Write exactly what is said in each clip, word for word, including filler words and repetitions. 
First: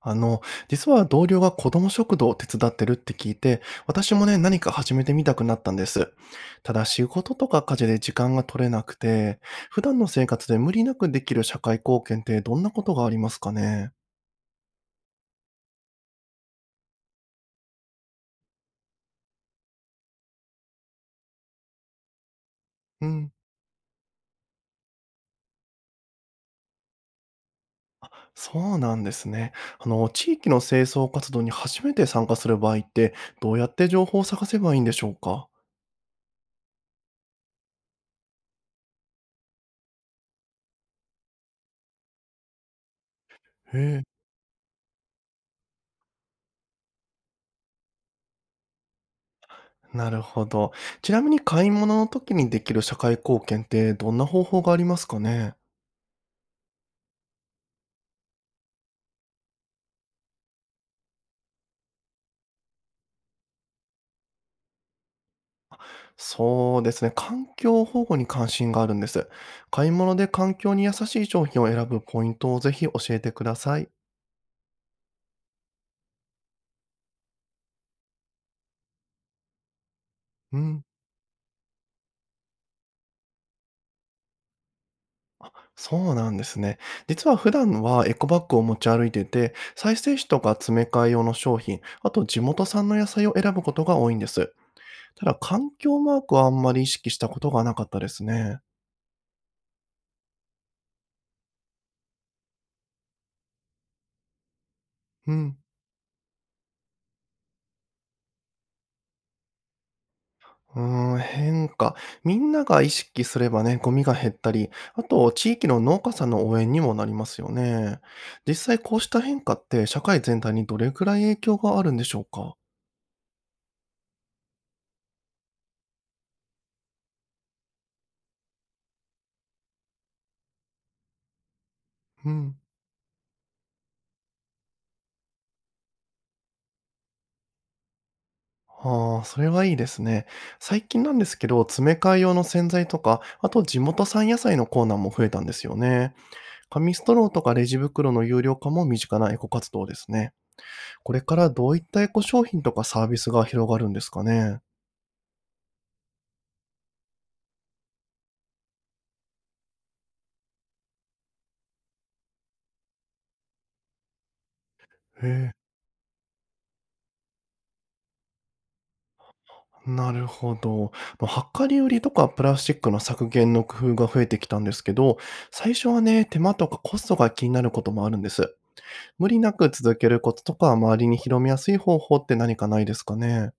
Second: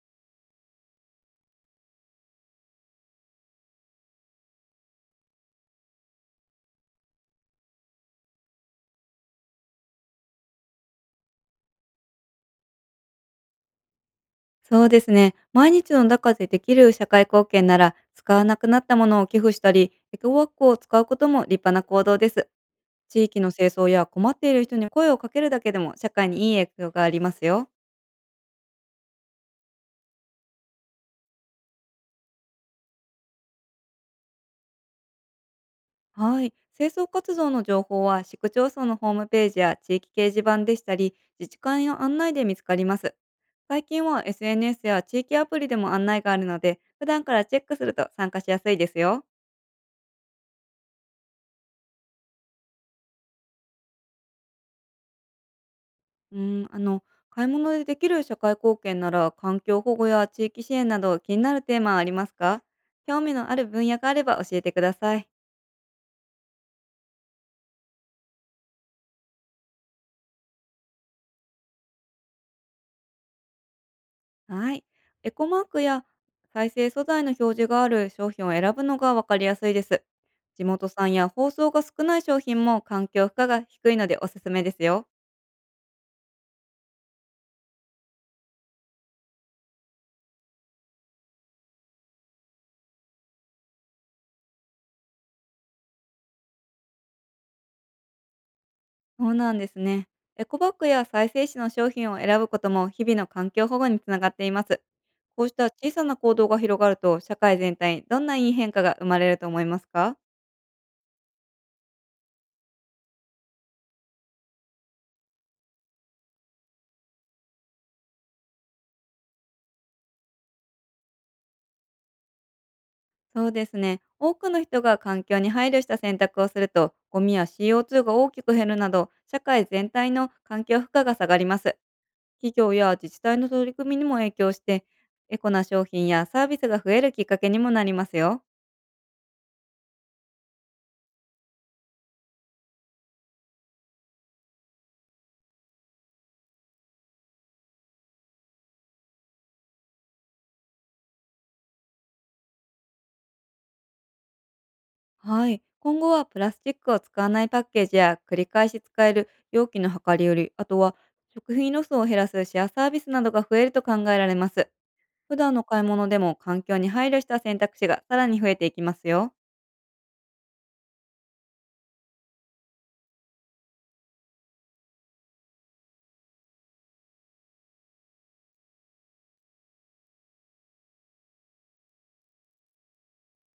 あの、実は同僚が子供食堂を手伝ってるって聞いて、私もね、何か始めてみたくなったんです。ただ仕事とか家事で時間が取れなくて、普段の生活で無理なくできる社会貢献ってどんなことがありますかね？そうですね。毎日の中でできる社会貢献なら、使わなくなったものを寄付したり、エコワークを使うことも立派な行動です。う地ん。域の清掃や困っている人に声をかけるだけでも社会にいい影響がありますよ。そうなんですね。あの、地域の清掃活動に初めて参加する場合って、どうやって情報を探せばいいんでしょうか？はい。清掃活動の情報は市区町村のホームページや地域掲示板でしたり、自治会の案内で見つかります。へ最近え。は エスエヌエス や地域アプリでも案内があるので、普段からチェックすると参加しやすいですよ。なるほど。ちなみに買い物の時にできる社会貢献ってどんな方法がありますかね？うん、あの、買い物でできる社会貢献なら、環境保護や地域支援など気になるテーマはありますか？興味のある分野があれば教えてください。そうですね。環境保護に関心があるんです。買い物で環境に優しい商品を選ぶポイントをぜひ教えてください。はい。エコマークや再生素材の表示がある商品を選ぶのがわかりやすいです。う地ん。元産や包装が少ない商品も環境負荷が低いのでおすすめですよ。そうなんですね。実は普段はエコバッグを持ち歩いてて、再生紙とか詰め替え用の商品、あと地元産の野菜を選ぶことが多いんです。ただ環境マークはあんまり意識したことがなかったですね。そうなんですね。エコバッグや再生紙の商品を選ぶことも日々の環境保護につながっています。うこうしん。た小さな行動が広がると社会全体にどんないい変化が生まれると思いますか？うーん、変化。みんなが意識すればね、ゴミが減ったり、あと地域の農家さんの応援にもなりますよね。実際こうした変化って社会全体にどれくらい影響があるんでしょうか？そうですね。多くの人が環境に配慮した選択をするとゴミや シーオーツー が大きく減るなど社会全体の環境負荷が下がります。う企ん。業や自治体の取り組みにも影響して、エコな商品やサービスが増えるきっかけにもなりますよ。ああ、それはいいですね。最近なんですけど、詰め替え用の洗剤とか、あと地元産野菜のコーナーも増えたんですよね。紙ストローとかレジ袋の有料化も身近なエコ活動ですね。これからどういったエコ商品とかサービスが広がるんですかね。はい。今後はプラスチックを使わないパッケージや繰り返し使える容器の量り売り、あとは食品ロスを減らすシェアサービスなどが増えると考えられます。へ普段え。の買い物でも環境に配慮した選択肢がさらに増えていきますよ。なるほど。まあの量り売りとかプラスチックの削減の工夫が増えてきたんですけど、最初はね、手間とかコストが気になることもあるんです。無理なく続けることとか、周りに広めやすい方法って何かないですかね。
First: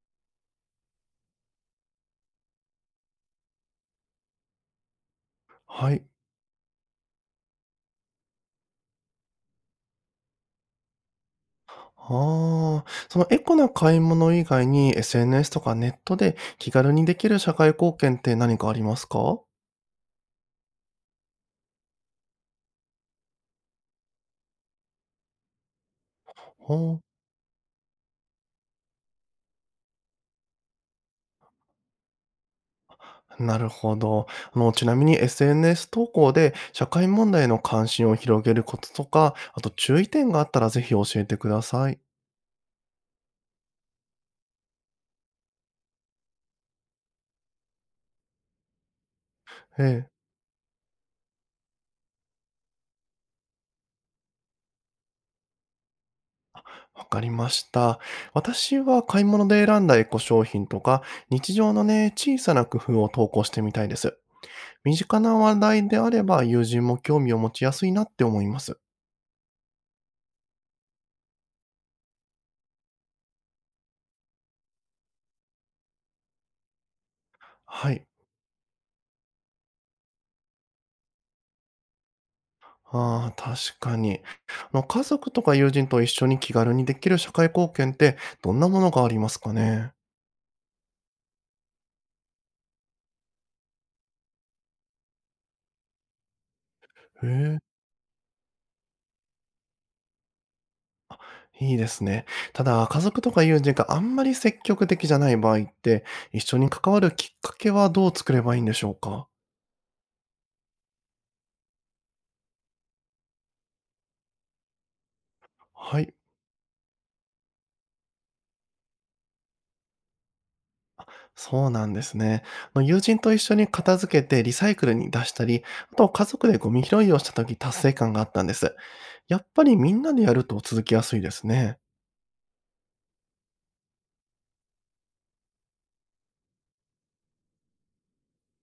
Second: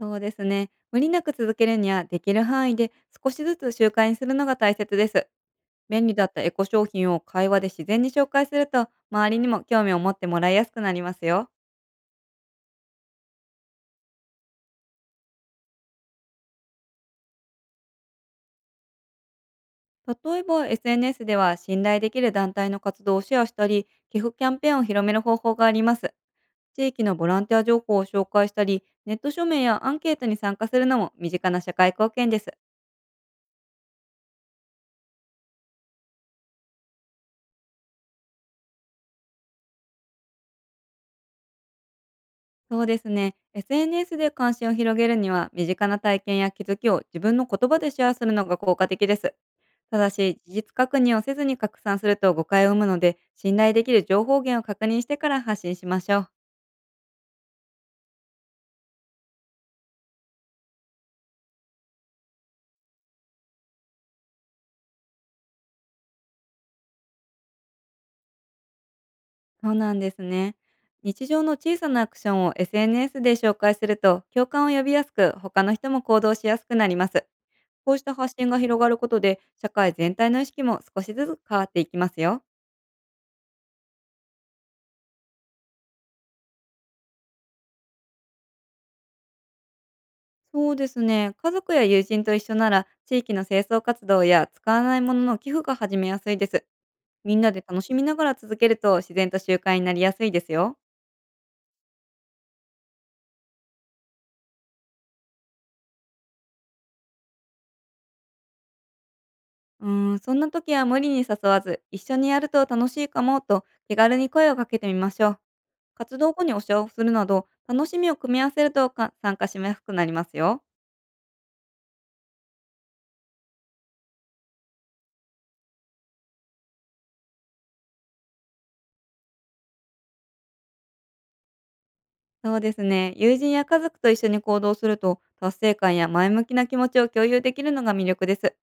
そうですね。無理なく続けるにはできる範囲で少しずつ習慣にするのが大切です。はい。便利だったエコ商品を会話で自然に紹介すると、周りにも興味を持ってもらいやすくなりますよ。ああ、そのエコな買い物以外に エスエヌエス とかネットで気軽にできる社会貢献って何かありますかは？例えば エスエヌエス では信頼できる団体の活動をシェアしたり、寄付キャンペーンを広める方法があります。地域あ。のボランティア情報を紹介したり、ネット署名やアンケートに参加するのも身近な社会貢献です。なるほど。あの、ちなみに エスエヌエス 投稿で社会問題への関心を広げることとか、あと注意点があったらぜひ教えてください。そうですね。エスエヌエス で関心を広げるには、身近な体験や気づきを自分の言葉でシェアするのが効果的です。えたえ、だし、事実確認をせずに拡散すると誤解を生むので、信頼できる情報源を確認してから発信しましょう。わかりました。私は買い物で選んだエコ商品とか、日常のね、小さな工夫を投稿してみたいです。身近な話題であれば友人も興味を持ちやすいなって思います。そうなんですね。日常の小さなアクションを エスエヌエス で紹介すると共感を呼びやすく、他の人も行動しやすくなります。はこうしい。た発信が広がることで社会全体の意識も少しずつ変わっていきますよ。ああ、確かに。あの、家族とか友人と一緒に気軽にできる社会貢献ってどんなものがありますかね。そうですね。家族や友人と一緒なら、地域の清掃活動や使わないものの寄付が始めやすいです。へみんなえ。で楽しみながら続けると自然と習慣になりやすいですよ。いいですね。ただ、家族とか友人があんまり積極的じゃない場合って、一緒に関わるきっかけはどう作ればいいんでしょうか？うーん、そんな時は無理に誘わず、一緒にやると楽しいかもと気軽に声をかけてみましょう。はい。活動後にお茶をするなど、楽しみを組み合わせるとか参加しやすくなりますよ。そうなんですね。あの友人と一緒に片付けてリサイクルに出したり、あと家族でゴミ拾いをした時達成感があったんです。やっぱりみんなでやると続きやすいですね。そうですね。友人や家族と一緒に行動すると、達成感や前向きな気持ちを共有できるのが魅力です。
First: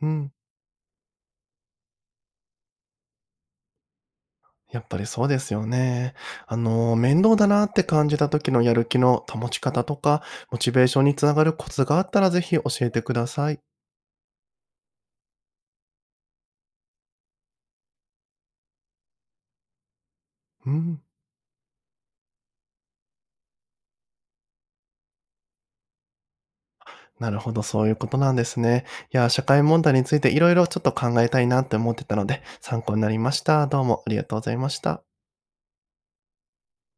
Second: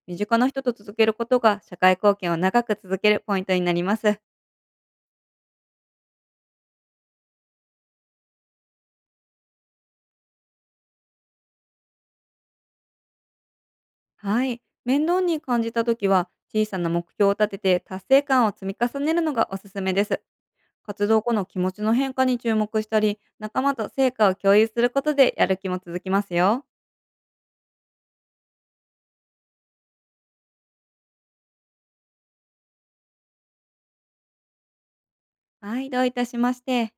う身ん。近な人と続けることが社会貢献を長く続けるポイントになります。やっぱりそうですよね。あの、面倒だなって感じた時のやる気の保ち方とか、モチベーションにつながるコツがあったらぜひ教えてください。はい。面倒に感じた時は、小さな目標を立てて達成感を積み重ねるのがおすすめです。うん。活動後の気持ちの変化に注目したり、仲間と成果を共有することでやる気も続きますよ。なるほど、そういうことなんですね。いや、社会問題についていろいろちょっと考えたいなって思ってたので、参考になりました。どうもありがとうございました。はい、どういたしまして。